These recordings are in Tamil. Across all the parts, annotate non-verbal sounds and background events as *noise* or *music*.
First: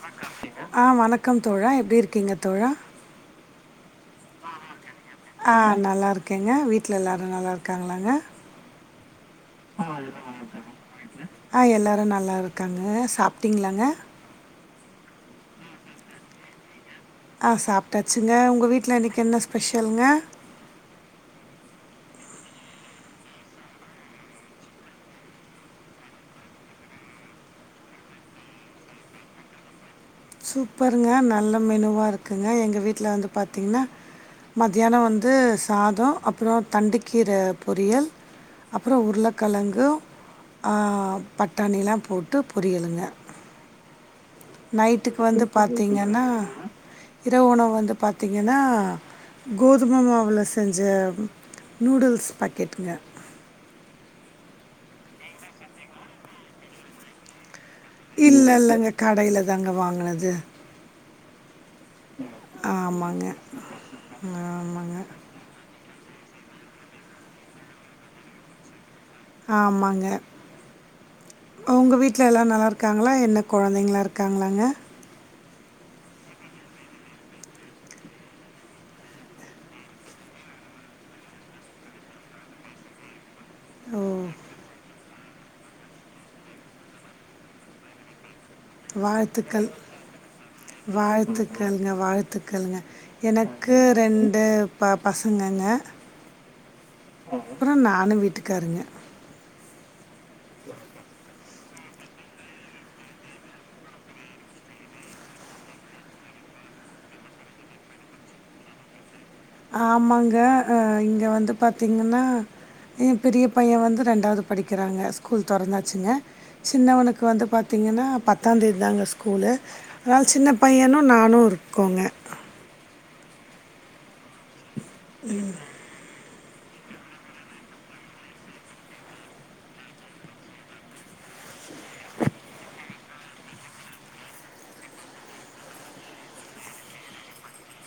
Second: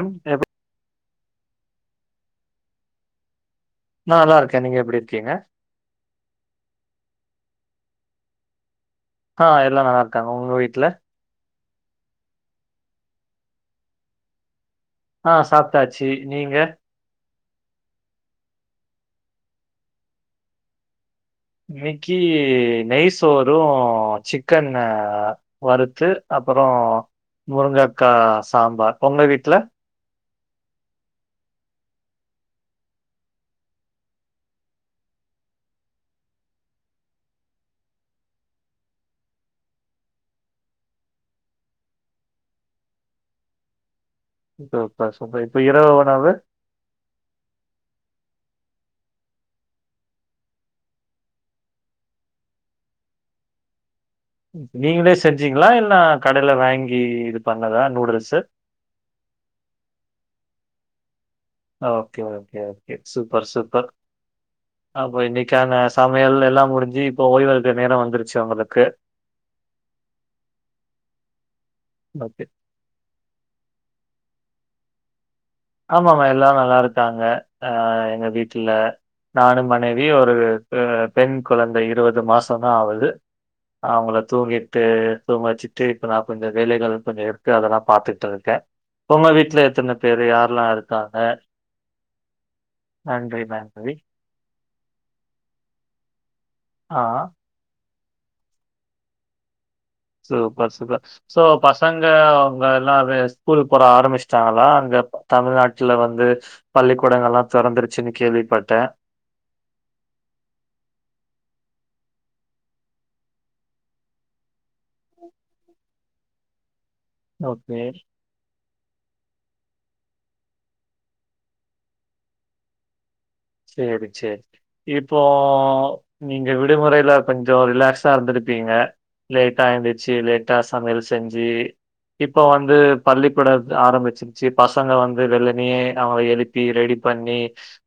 நா ஆ வணக்கம் தோழா எப்டி இருக்கிங்க தோழா நா நல்லா இருக்க நீங்க எப்படி இருக்கிங்க ஆ நல்லாருக்கேங்க வீட்ல எல்லாரு நல்லாருக்காங்ளாங்க ஆ எல்லா நல்லாருக்காங்க உங்க வீட்ல ஆ எல்லாரு நல்லா இருக்காங்க சாப்ட்டிங்ளாங்க ஆ சாப்பிட்டாச்சி நீங்க ஆ சாப்ட்டாச்சுங்க உங்க வீட்ல இன்னைக்கு என்ன ஸ்பெஷல்ங்க இன்னக்கி நெய் சோறு சிக்கன் அ வறுத்து அப்பறோ முருங்கக்கா சாம்பார் உங்க வீட்ல சூப்பர்ங்க நல்ல மெனுவா இருக்குங்க எங்க வீட்ல வந்து பாத்திங்னா மத்யான வந்து சாதோ அப்றோ தண்டுக்கீர பொரியல் அப்பற உருளக்கெழங்கு ஆ பட்டாணிலா போட்டு பொரியலுங்க சூப்பர் நைட்டுக்கு வந்து சூப்பர் இப்ப இரவு பாத்திங்கனா உணவு இரவு உணவு வந்து பாத்திங்கனா கோதும மாவுல செஞ்ச நூடுல்ஸ் பாக்கெட்டுங்க நீங்களே செஞ்சிங்களா இல்ல கடைல வாங்கி இது பண்ணதா நூடுல்ஸு இல்ல இல்லங்க கடைல தாங்க வாங்குனது ஓகே ஓகே ஓகே ஆமாங்க சூப்பர் சூப்பர் ஆமாங்க அப்போ இன்னைக் தியான சமையல் எல்லா முடிஞ்சி இப்போ ஓய்வெடுக்கற நேர வந்துருச்சு உங்களுக்கு ஆமாங்க உங்க வீட்ல எல்லாரு நல்லாருக் காங்ளா என்ன கொழந்தைங்ளா இருக்காங்ளாங்க ஆமாமா எல்லாரு நல்லாருக்காங்க அ எங்க வீட்டுல நானு மனைவி ஒரு பெண் குழந்தை இருபது மாசந்தா ஆவுது ஓ அவுங்கள தூங்கிட்டு தூங்க வெச்சு ட்டு இப்பதா கொஞ்ச வேலைகள் கொஞ்ச இருக்கு அதல்லா பாத்துட்ருக்கே உங்க வீட்ல வாழ்த்துக்கள் எத்தன பேரு யார் வாழ்த்துக்கள்ங்க வாழ்த்துக்கள்ங்க நன்றி, எனக்கு நன்றி. ரெண் டு ப பசங்கங்க ஆ அப்பற நானு வீட்டுக்காருங்க சூப்பர் சூப்ப ஸோ பசங்க அவுங்க எல்லாமே ஸ்கூல் போற ஆரம்பிச்சுட்டாங்களா அங்க தமிழ்நாட்ல வந்து பள்ளிக்கூடங்கல்லா தொறந்துருச்சுன்னு கேள்விப்பட்ட ஆமாங்க அ இங்க வந்து பாத்திங்கன்னா எ பெரிய பைய வந்து ரெண்டாவுது படிக்கிறாங்க ஸ்கூல் தொறந்தாச்சுங்க சின்னவனுக் கு வந்து ஓகே. பாத்திங்கன்னா பத் தாந் தேதிதாங்க ஸ்கூலு அதுனால சின்ன பையனு நானு இருக்கோங்க சேரி சேரி இப்போ நீங்க விடுமுறைல கொஞ்ச ரிலாக்ஸா இருந்திருப்பிங்க லேட்டா எந்திரிச்சு லேட்டா சமையல் செஞ்சு இப்ப வந்து பள்ளிக்கூட ஆரம்பிச் சு பசங்க வந்து வெள்ளனையே அவுங்கள எழுப்பி ரெடி பண்ணி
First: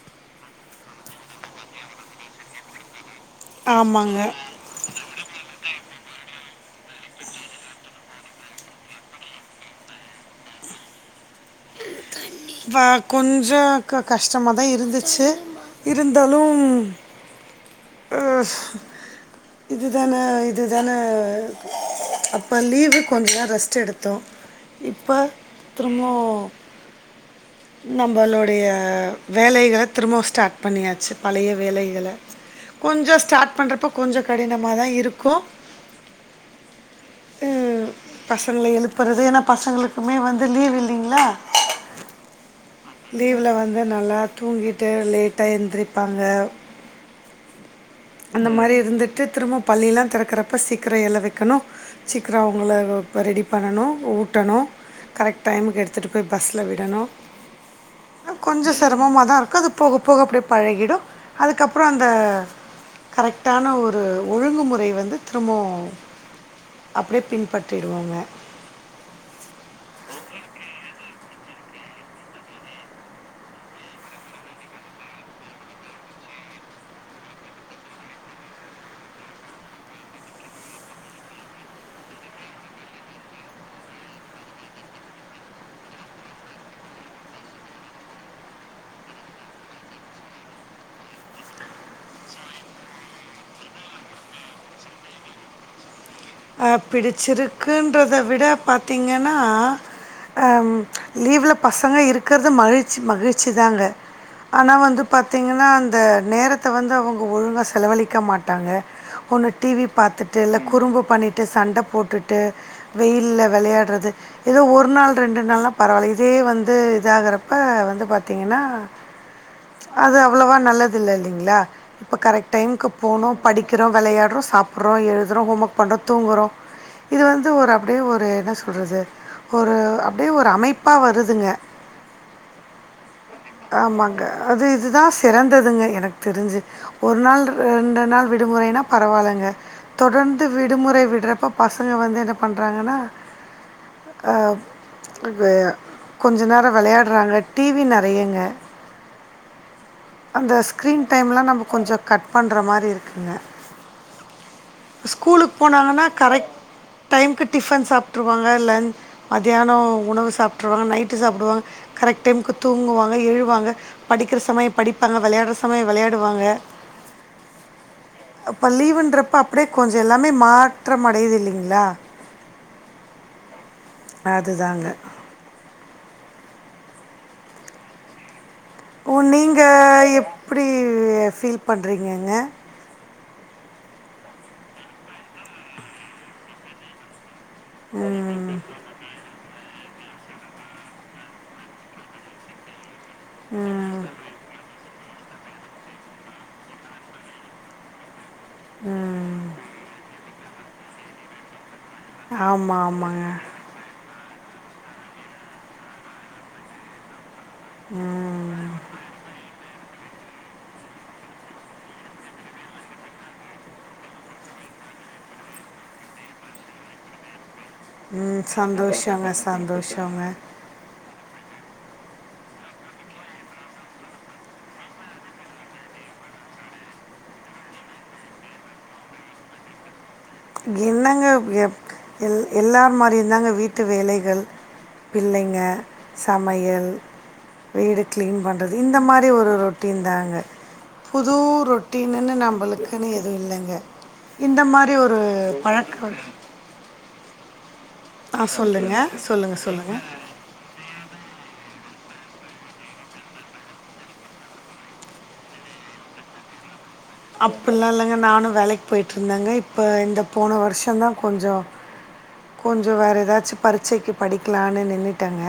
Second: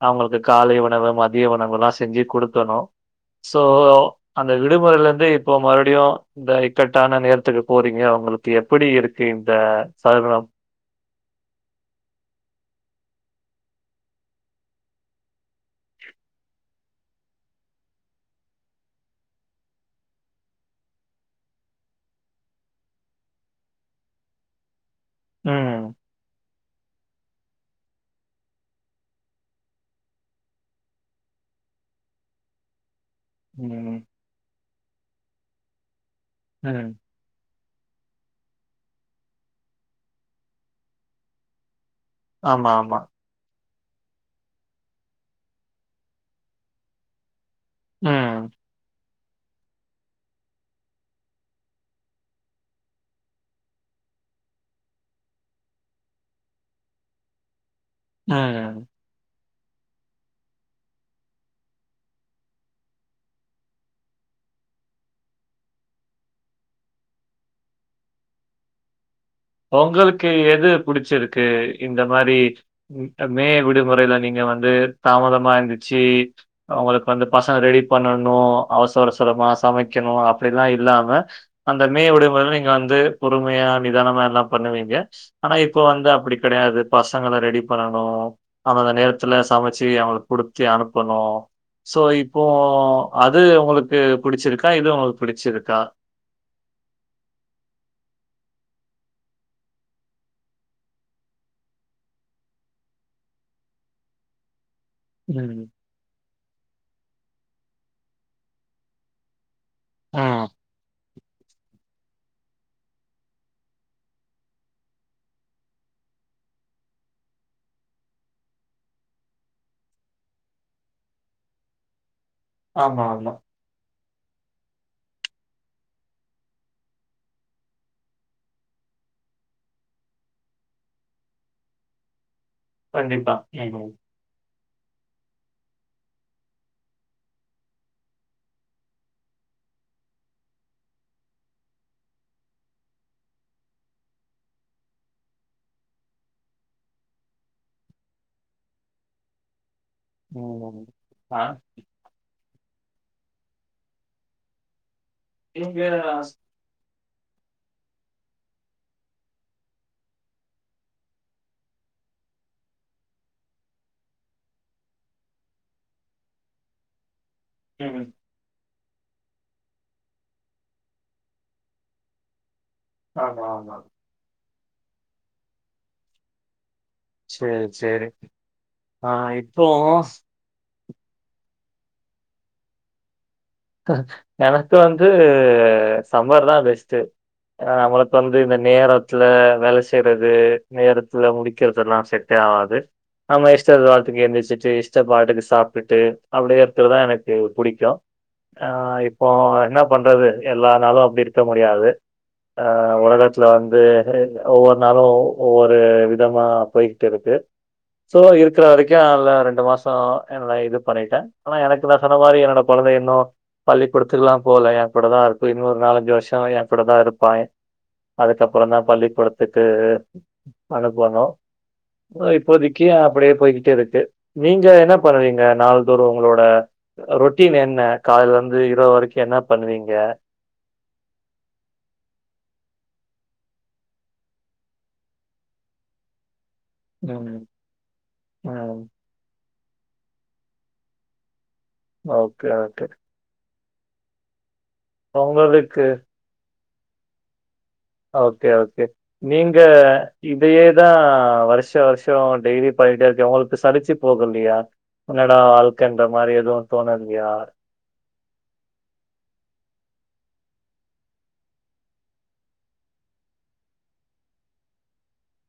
அவுங்களுக்கு காலை உணவு மதிய உணவுலா செஞ்சு குடுக்கணு சோ ஆமாங்க. இந்த விடுமுறைல இருந்து இப்போ மறுடியு இந்த இக்கட்டான நேரத்துக்கு போறீங்க உங்களுக்கு எப்டி இருக்கு இந்த சைய்ரம் கொஞ்சோ கஷ்டமா தா இருந்துச்சு இருந்தாலு ஆ இதுதான இதுதான அப்ப லீவு கொஞ்சோ ரெஸ்ட் எடுத்தோ இப்ப ம். திரும்பவு நம்பளோடைய வேலைகள திரும்பவு ஸ்டார்ட் பண்ணியாச்சு பழைய வேலைகள கொஞ்சோ ஸ்டாட் பண்றப்ப ம். கொஞ்சோ கடினமா தா இருக்கு ஆ வந்து பசங்கள எழுப்புறது ஏனா பசங்களுக்குமே வந்து லீவு இல்லிங்களா ஆமா ஆமா லீவ்ல வந்து நல்லா தூங்கிட்டு லேட்டா எந்திருப்பாங்க ம். அந்த மாரி இருந்துட்டு திரும்ப பள்ளியெல்லா தெறக்கறப்ப சீக்கிரோ எல வைக்கணு சீக்கிரோ அவங்கள ரெடி பண்ணணு ஊட்டணு கரெக்ட் டைமுக்கு எடுத்துட்டு போய் பஸ்ல விடணு ம். கொஞ்சோ சிரமமா தா இருக்கு அது போக போக அப்டியே பழகிடு அதுக்கப்றோ அந்த கரெக்டான ஒரு ஒழுங்குமுறை வந்து திரும்பவு அப்டியே பின்பற்றிடுவோங்க உங்களுக்கு எது பிடிச்சிருக்கு இந்த மாரி மே விடுமுறையில நீங்க வந்து தாமதமா எழுந்துருச்சு உங்களுக்கு வந்து பசங்க ரெடி பண்ணணு அவசர அவசரமா சமைக்கணு அப்டிலாஇல்லாம அந்த மே விடுமுறைல நீங்க வந்து பொறுமையா நிதானமா எல்லா பண்ணுவீங்க ஆனா இப்ப வந்து அப்டி கெடையாது பசங்கள ரெடி பண்ணணு அந்தந்த நேரத்துல சமைச்சு அவுங்களுக்கு குடுத்தி அனுப்பணு சோ இப்போ அது உங்களுக்கு பிடிச்சிருக்கா இது உங்களுக்கு பிடிச்சிருக்கா அ பிடிச்சிருக்குன்றத விட பாத்தீங்கன்னா ஆ லீவ்ல பசங்க இருக்கறது மகிழ்ச்சி மகிழ்ச்சிதாங்க ஆனா வந்து ம். பாத்தீங்கன்னா அந்த நேரத்தை வந்து அவுங்க ஒழுங்காக செலவழிக்க மாட்டாங்க ஒன்னு டி வி பாத்துட்டு ம். இல்ல குறும்பு பண்ணிட்டு சண்ட போட்டுட்டு வெயில விளையாடுறது ஏதோ ஒரு நாள் ரெண்டு நாள்ல்லா பரவாயில்ல இதே வந்து இதாகறப்ப வந்து பாத்தீங்கன்னா அது அவ்ளவா நல்லது இல்ல இல்லைங்களா இப்ப கரெக்ட் டைமுக்கு ஆமா, போனோ ஆமா. படிக்கிறோ விளயாடுரோ சாப்ட்றோ எழுதுறோ ஹோம் ஒர்க் பண்ணுறோ தூங்குறோ இது வந்து ஒரு அப்டியே ஒரு என்ன சொல்றது ஒரு அப்டியே ஒரு அமைப்பா வருதுங்க கண்டிப்பா ம். ஆமாங்க அது இதுதா சிறந்ததுங்க எனக்கு தெரிஞ்சு ஒரு நாள் ரெண்டு நாள் விடுமுறைனா பரவாயில்லங்க தொடர்ந்து விடுமுறை விடுறப்ப பசங்க வந்து என்ன பண்றாங்கன்னா அ இது கொஞ்ச நேரோ விளையாடுறாங்க டி வி நெ றையங்க அந்த ம். ஸ்கிரீன் டைம்லா ஆ. நம்ம கொஞ்சோ கட் பண்ணுற மாரி இருக்குங்க ஸ்கூலுக்கு இங்க போனாங்கன்னா கரெக்ட் டைமுகு டிஃபன் சாப்ருவாங்க லஞ் மத்தியானோ உணவு சாப்ட்டுருவாங்க நைட்டு சாப்டுவாங்க கரெக் டைம்க்கு தூங்குவாங்க எழுவாங்க படிக்கிற சமயோ படிப்பாங்க விளையாடுற சமயோ விளையாடுவாங்க ம் அப்ப லீவுன்றப்ப அப்டியே கொஞ்ச எல்லாமே மாற்றமடையுது இல்லைங்களா ஆமா ஆமா அதுதாங்க சேரி சேரி ஓ நீங்க எப்புடி ஃபீல் பண்றீங்கங்க எனக்கு வந்து சாம்பர் தா பெஸ்ட்டு அ நம்மளுக்கு வந்து இந்த நேர த்துல வேல செய்றது நேரத்துல முடிக்கறதெல்லா செட்டே ஆவாது நம்ம இஷ்ட பாட்டுக்கு எந்திரிச்சுட்டு இஷ்டப்பாட்டுக்கு சாப்ட்டுட்டு அப்டியே இருக்கிறதுதா எனக்கு பிடிக்கு ஆ இப்போ என்ன பண்றது எல்லா நாளு அப்டி இருக்க முடியாது ஆ ஆமாம் ஆமாங்க உலகத்துல வந்து ஒரே மா ஒவ்வொரு நாளு ஒவ்வொரு விதமா போய்ட்டு இருக்கு சோ இருக்கிற வரைக்கு அதுல ரெண்டு மாசோ எல்லா இது பண்ணிட்டே ஆனா எனக்கு நா சொன்ன மாரி என்னோட கொழந்த இன்னு பள்ளிக்கூடத்துக்குலா போல எ கூட தா இருக்கு இன்னொரு நாலஞ்சு வருஷோ எங்கூட தா இருப்பா ம் அதுக்கப்றந்தா சந்தோஷங்க பள்ளிக்கூடத்துக்கு சந்தோஷங்க அனுப்போணு இப்போதைக்கு அப்டியே போய்கிட்டே இருக்கு நீங்க என்ன பண்ணுறீங்க நாள்தோரு உங்களோட ரொட்டீன் என்ன கால்லந்து இரவு வரைக்கு என்னா பண்ணுவீங்க என்னங்க எ எ எல்லார் மாரியு தாங்க வீட்டு வேலைகள் பிள்ளைங்க சமையல் ம், வீடு க்ளீன் பண்றது ம். இந்த மாரி ஒரு ரொட்டின் தாங்க புதூ ரொ ட்டினுன்னு ஓகே, ஓகே. நம்பளுக்குன்னு எது இல்லைங்க இந்த மாரி ஒரு உங்களுக்கு பழக்கம் ஆ ஓகே ஓகே சொல்லுங்கள் நீங்க சொல்லுங்கள் சொல்லுங்கள் இதயேதா வருஷோ வருஷோ டெய்லி பண்ணிட்டே இருக்கே உங்களுக்கு சளிச்சு போகலியா என்னடா வாழ்க்கன்ற மாரி எது தோணலியா அப்பில்லா இல்லைங்க நானு வேலைக்கு போய்ட்ருந்தங்க இப்போ இந்த போன வர்ஷந்தா கொஞ்சோ கொஞ்ச வேறு எதாச்சு பரிட்சைக்கு படிக்கலானு நின்னுட்டங்க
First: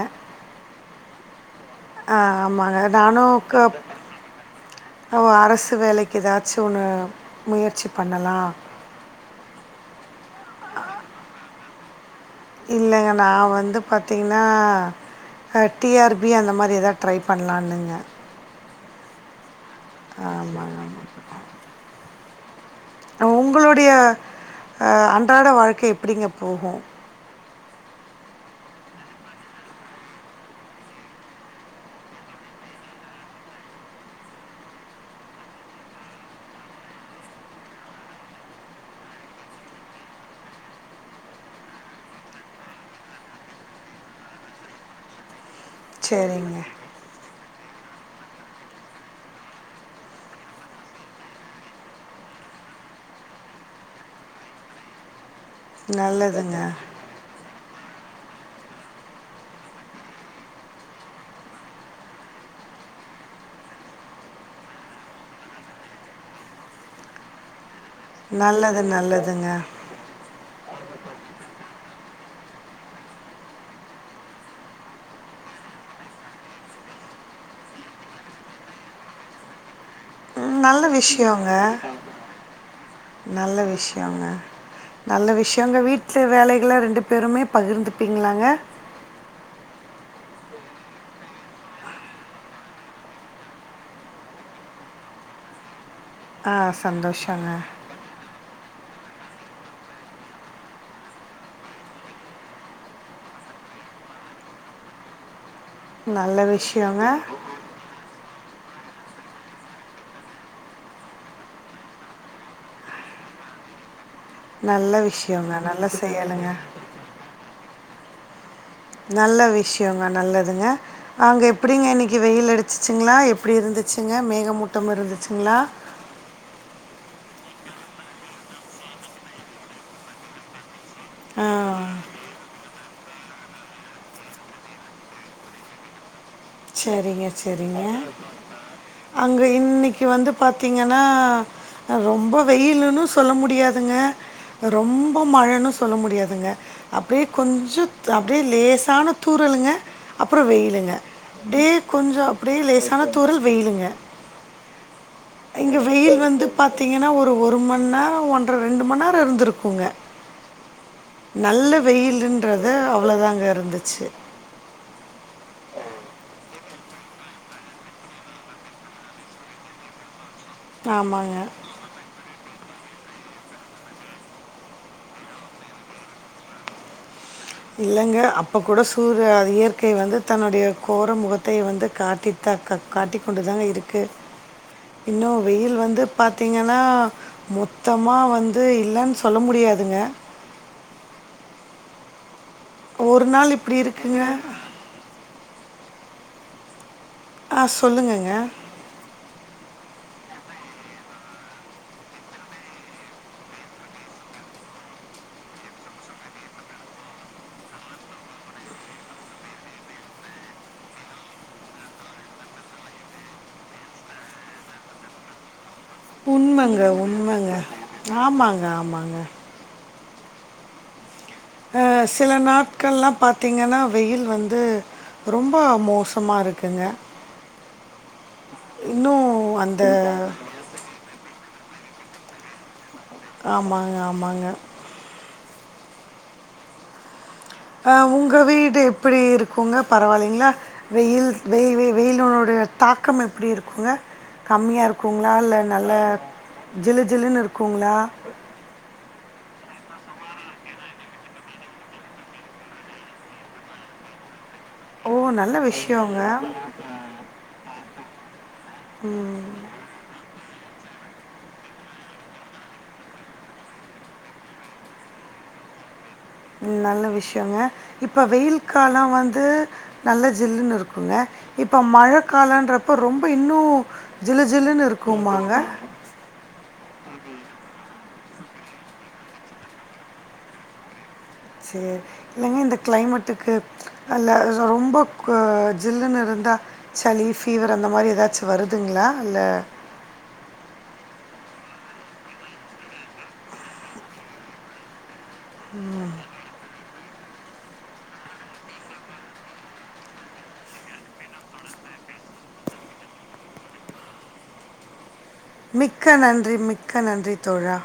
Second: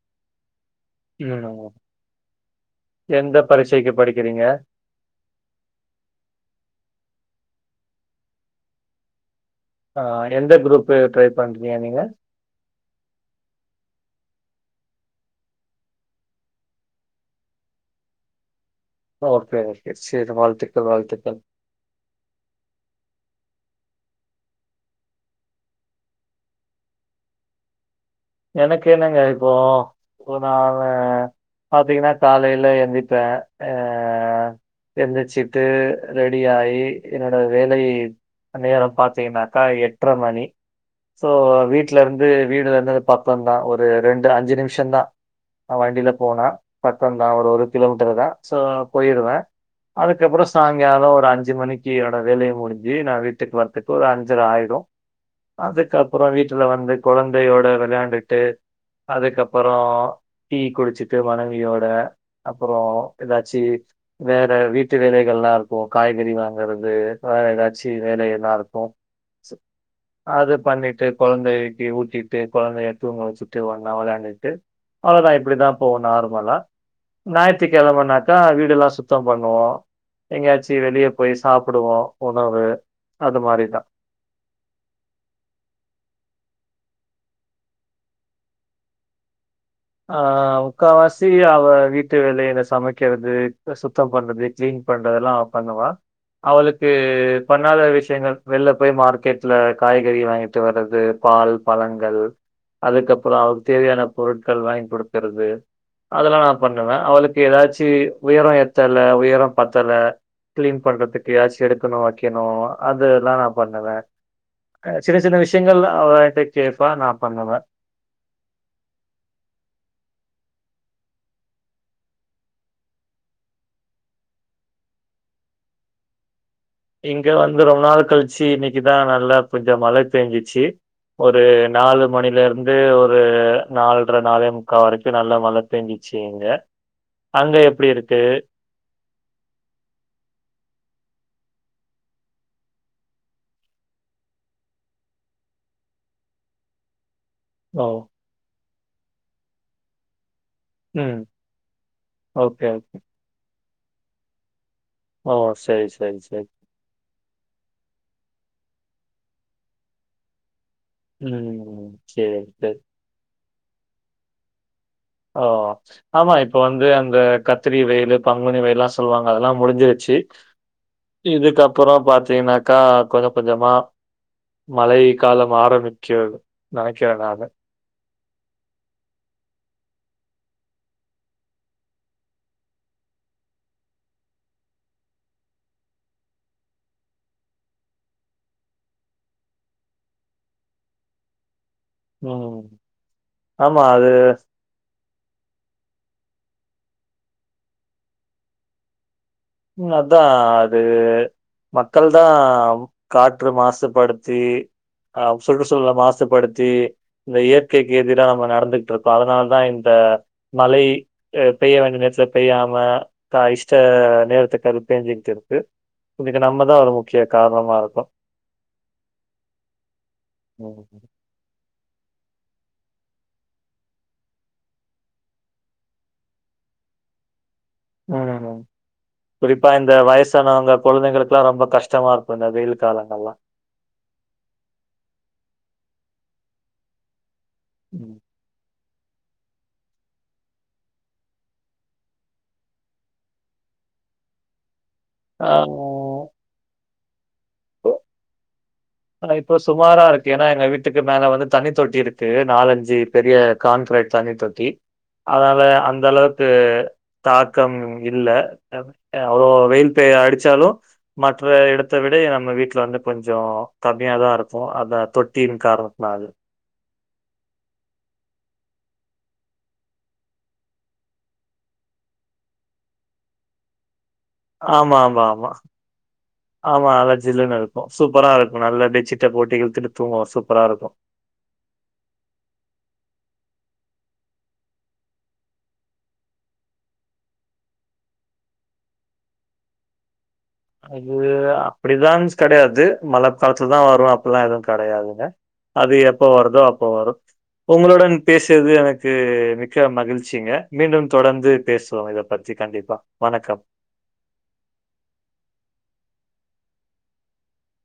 *unintelligible* ஆமாங்க எந்த பரிச்சைக்கு படிக்கிறீங்க ஓ அரசு வேலைக்கு எதாச்சு ஒன்னு முயற்சி பண்ணலா ஆ எந்த குரூப்பு ட்ரை பண்றீங்க நீங்க இல்லங்க நா வந்து பாத்தீங்கன்னா அ டி ஆர் பி அந்த மாரி எதாது ட்ரை பண்ணலான்னுங்க ஓகே ஓகே சேரி ஆமாங்க வாழ்த்துகள் ஆமாங்க வாழ்த்துகள் உங்களுடைய அ அன்றாட வாழ்க்கை எப்படிங்க போகு எனக்கு என்னங்க இப்போ இப்ப நானு பாத்தீங்கன்னா காலைல எந்திப்பே ஆ எந்திச்சிட்டு ரெடி ஆயி என்னோட வேலை நேரம் பாத்தீங்கன்னாக்கா எட்ர மணி சோ வீட்லருந்து வீடு வந்து பக்கந்தா ஒரு ரெண்டு அஞ்சு நிமிஷந் தா வண்டில போனா சரிங்க பக்கந் தா ஒரு ஒரு கிலோ மீட்ட்ரு தா சோ போயிருவே அதுக்கப்பறோ சாய்ங்காலோ ஒரு அஞ்சு மணிக்கு என்னோட வேலைய முடிஞ்சு நா வீட்டுக்கு வர்றதுக்கு ஒரு அஞ்சர ஆயிடு அதுக்கப்பறோ நல்லதுங்க வீட்ல வந்து கொழந்தையோட வெளையாண்டுட்டு அதுக்கப்பறோ டீ குடிச்சிட்டு மனவியோட அப்பறோ எதாச்சு வேற வீட்டு வேலைகள்லா இருக்கு காய்கறி வாங்கறது வேற எதாச்சு வேலை எல்லா நல்லது இருக்கு நல்லதுங்க அது பண்ணிட்டு குழந்தைக்கு ஊட்டிட்டு குழந்தைய தூங்க வெச்சுட்டு ஒன்னா வெளையாண்டுட்டு அவளதா இப்டிதா போவு நார்மலா ஞாய்த்து கெழமனாக்கா வீடுலா சுத்தோ பண்ணுவோ ம், எங்கயாச்சு நல்ல வெளியே போய் விஷயங்க சாப்புடுவோ உணவு அது மாரிதா அவுங்க நல்ல விஷயங்க வீட்டு வேலைகள்லா ரெண்டு பேருமே பகிர்ந்துப்பீங்களாங்க ஆ முக்காவாசி அவ வீட்டு வேலைய எதா சமைக்கறது சுத்தோ பண்றது க்ளீன் பண்றதுல்லா அவ பண்ணுவா ஆ அவளுக்கு சந்தோஷங்க பண்ணாத விஷயங்கள் வெள்ல போய் மார்க்கெட்ல காய்கறி வாங்கிட்டு வர்றது பால் பழங்கள் அதுக்கப்பறோ அவருக்கு தேவையான பொருட் கள் வாய்ங் குடுக்கறது அதெல்லா நல்ல நா பண்ணுவே விஷயங்க அவளுக்கு எதாச்சு உயரோ ஏ தெல்ல உயரோ பத்தல க்ளீன் பண்றதுக்கு எதாச்சு எடுக்கணு வெக்கணு அதுலா நா பண்ணுவே நல்ல சின்ன சின்ன விஷயங்க. விஷயங்கள் நல்ல அவட்ட செயலுங்க. கேப்பா நா பண்ணுவே நல்ல விஷயங்க நல்லதுங்க அங்க எப்படிங்க இன்னிக்கு வெயில் அடிச்சிச்சுங்ளா எப்டி இருந்துச்சுங்க மேகமூட்டமா இருந்துச்சுங்ளா இங்க வந்து ரொம்ப நாள் கழிச்சு இன்னிக்குதா நல்லா கொஞ்சோ மழ பெஞ்சிச்சு ஒரு ஆ. நாலு மணில இருந்து ஒரு நால்ற நாலேமுக்கா வரிக்கு நல்ல மழ பேஞ்சுச்சு இங்க செரிங்க அங்க செரிங்க எப்டி இருக்கு அங்க இன்னிக்கு வந்து பாத்தீங்கன்னா ரொம்ப வெயிலுனு சொல்ல முடியாதுங்க ரொம்ப மழனு சொல்ல முடியாதுங்க அப்டியே கொஞ்சோ ஓ அப்டியே லேசான தூறலுங்க அப்புறோ வெயிலுங்க ம் டே கொஞ்சோ அப்டியே ஓகே லேசான தூறல் வெயிலுங்க ஓ இங்க சரி வெயில் சரி வந்து சரி பாத்திங்கன்னா ஒரு ஒரு மண்நேரோ ஒன்ற ரெண்டு மண்நேரோ இருந்திருக்குங்க நல்ல ம் சரி வெயிலுன்றது அவ்வளதாங்க இருந்துச்சு ஓ ஆமா இப்போ வந்து அந்த கத்திரி வெயிலு பங்குனி வெயில்லா சொல்லுவாங்க அதெல்லா முடிஞ்சுருச்சு ஆமாங்க இதுக்கப்புறோ பாத்தீங்கன்னாக்கா கொஞ்சோ கொஞ்சமா மழை காலம் ஆரம்பிக்கரது நனைக்கிறே நானு இல்லங்க அப்ப கூட சூரிய அது இயற்கை வந்து தன்னுடைய கோர முகத்தை வந்து காட்டி க காட்டிக் கொண்டுதாங்க இருக்கு இன்னு வெயில் வந்து பாத்தீங்கன்னா மொத்தமா வந்து இல்லன் சொல்ல முடியாதுங்க ம் ஒரு நாள் இப்டி ஆமா. அது இருக்குங்க ஆ சொல்லுங்கங்க ம் அத்தா அது மக்கள்தா காற்று மாசுப்படுத்தி ஆ சுற்றுசூழல மாசுப்படுத்தி இந்த இயற்கைக்கு எதிரா நம்ம நடந்துகுட்ருக்கோ அதனாலதா இந்த மழை பெய்ய வேண்டிய நேரத்துல பெய்யாம தா இஷ்ட நேர கரு பேஞ்சிக்குட்டு இருக்கு இது நம்மதா உண்மைங்க ஒரு முக்கிய உண்மைங்க காரணமா இருக்கோ ஆமாங்க ஆமாங்க ம் ஆ சில நாட்கள்ல்லா பாத்தீங்கன்னா வெயில் வந்து ரொம்ப மோசமா இருக்குங்க ஆமா மேம் இன்னும் குறிப்பா அந்த இந்த வயசானவங்க கொழந்தைகளுக் குலா ரொம்ப கஷ்டமா இருக்கு இந்த வெயில் காலங்கள்லா ஆமாங்க ஆமாங்க ஆ உங்க வீடு எப்படி இருக்குங்க பரவால்லைங்ளா வெயில் வெ வெ வெயில்னுடைய தாக்கம் எப்படி இருக்குங்க கம்மியா இருக்குங்ளா ஆ இல்ல நல்ல ஜிலு ஜிலுனு இருக்குங்ளா ஆனா இப்போ சுமாரா இருக்கு ஏனா எங்க வீட்டுக்கு மேல வந்து தண்ணி தொட்டி இருக்கு நாலஞ்சு பெரிய கான்கிரீட் தண்ணி தொட்டி ஓ நல்ல அதனால அந்த விஷயங்க அளவுக்கு தாக்கம் இல்ல அ அவ்ளோ வெயில் பே அடிச்சாலு மற்ற எடத்த விட நம்ம வீட்ல வந்து கொஞ்சோ கம்மியாதா இருக்கு அந்த தொட்டியின் காரணத்னால் நல்ல விஷ்யோங்க இப்ப வெயில் காலோ வந்து நல்ல ஜில்லுன்னு இருக்குங்க இப்ப மழ காலன்றப்ப ரொம்ப இன்னு ஜிலு ஜிலுனு ஆமா ஆமா ஆமா இருக்கும்பாங்க ஆமா நல்ல ஜில்லுனு இருக்கு சூப்பரா இருக்கு நல்லா பெட்ஷீட் போட்டு இழுத்துட்டு தூங்கலா சூப்பரா இருக்கு செரி இல்லைங்க இந்த கிளைமேட்டுக்கு அல்ல ரொம்ப க ஜில்லுன்னு இருந்தா சளி ஃபீவர் அந்த மாரி ஏதாச்சு வருதுங்ளா இல்ல அது அப்டிதான் கெடையாது மழ காலத்துல தா வரு அப்பில்லா எதுவு கெடையாதுங்க அது எப்ப வருதோ அப்போ வரு உங்களுடன் பேசியது எனக்கு மிக்க மகிழ்ச்சிங்க மீண்டும் தொடர்ந்து பேசுவோ இத பத் தி கண்டிப்பா வணக்கம் மிக்க நன்றி மிக்க நன்றி தோழா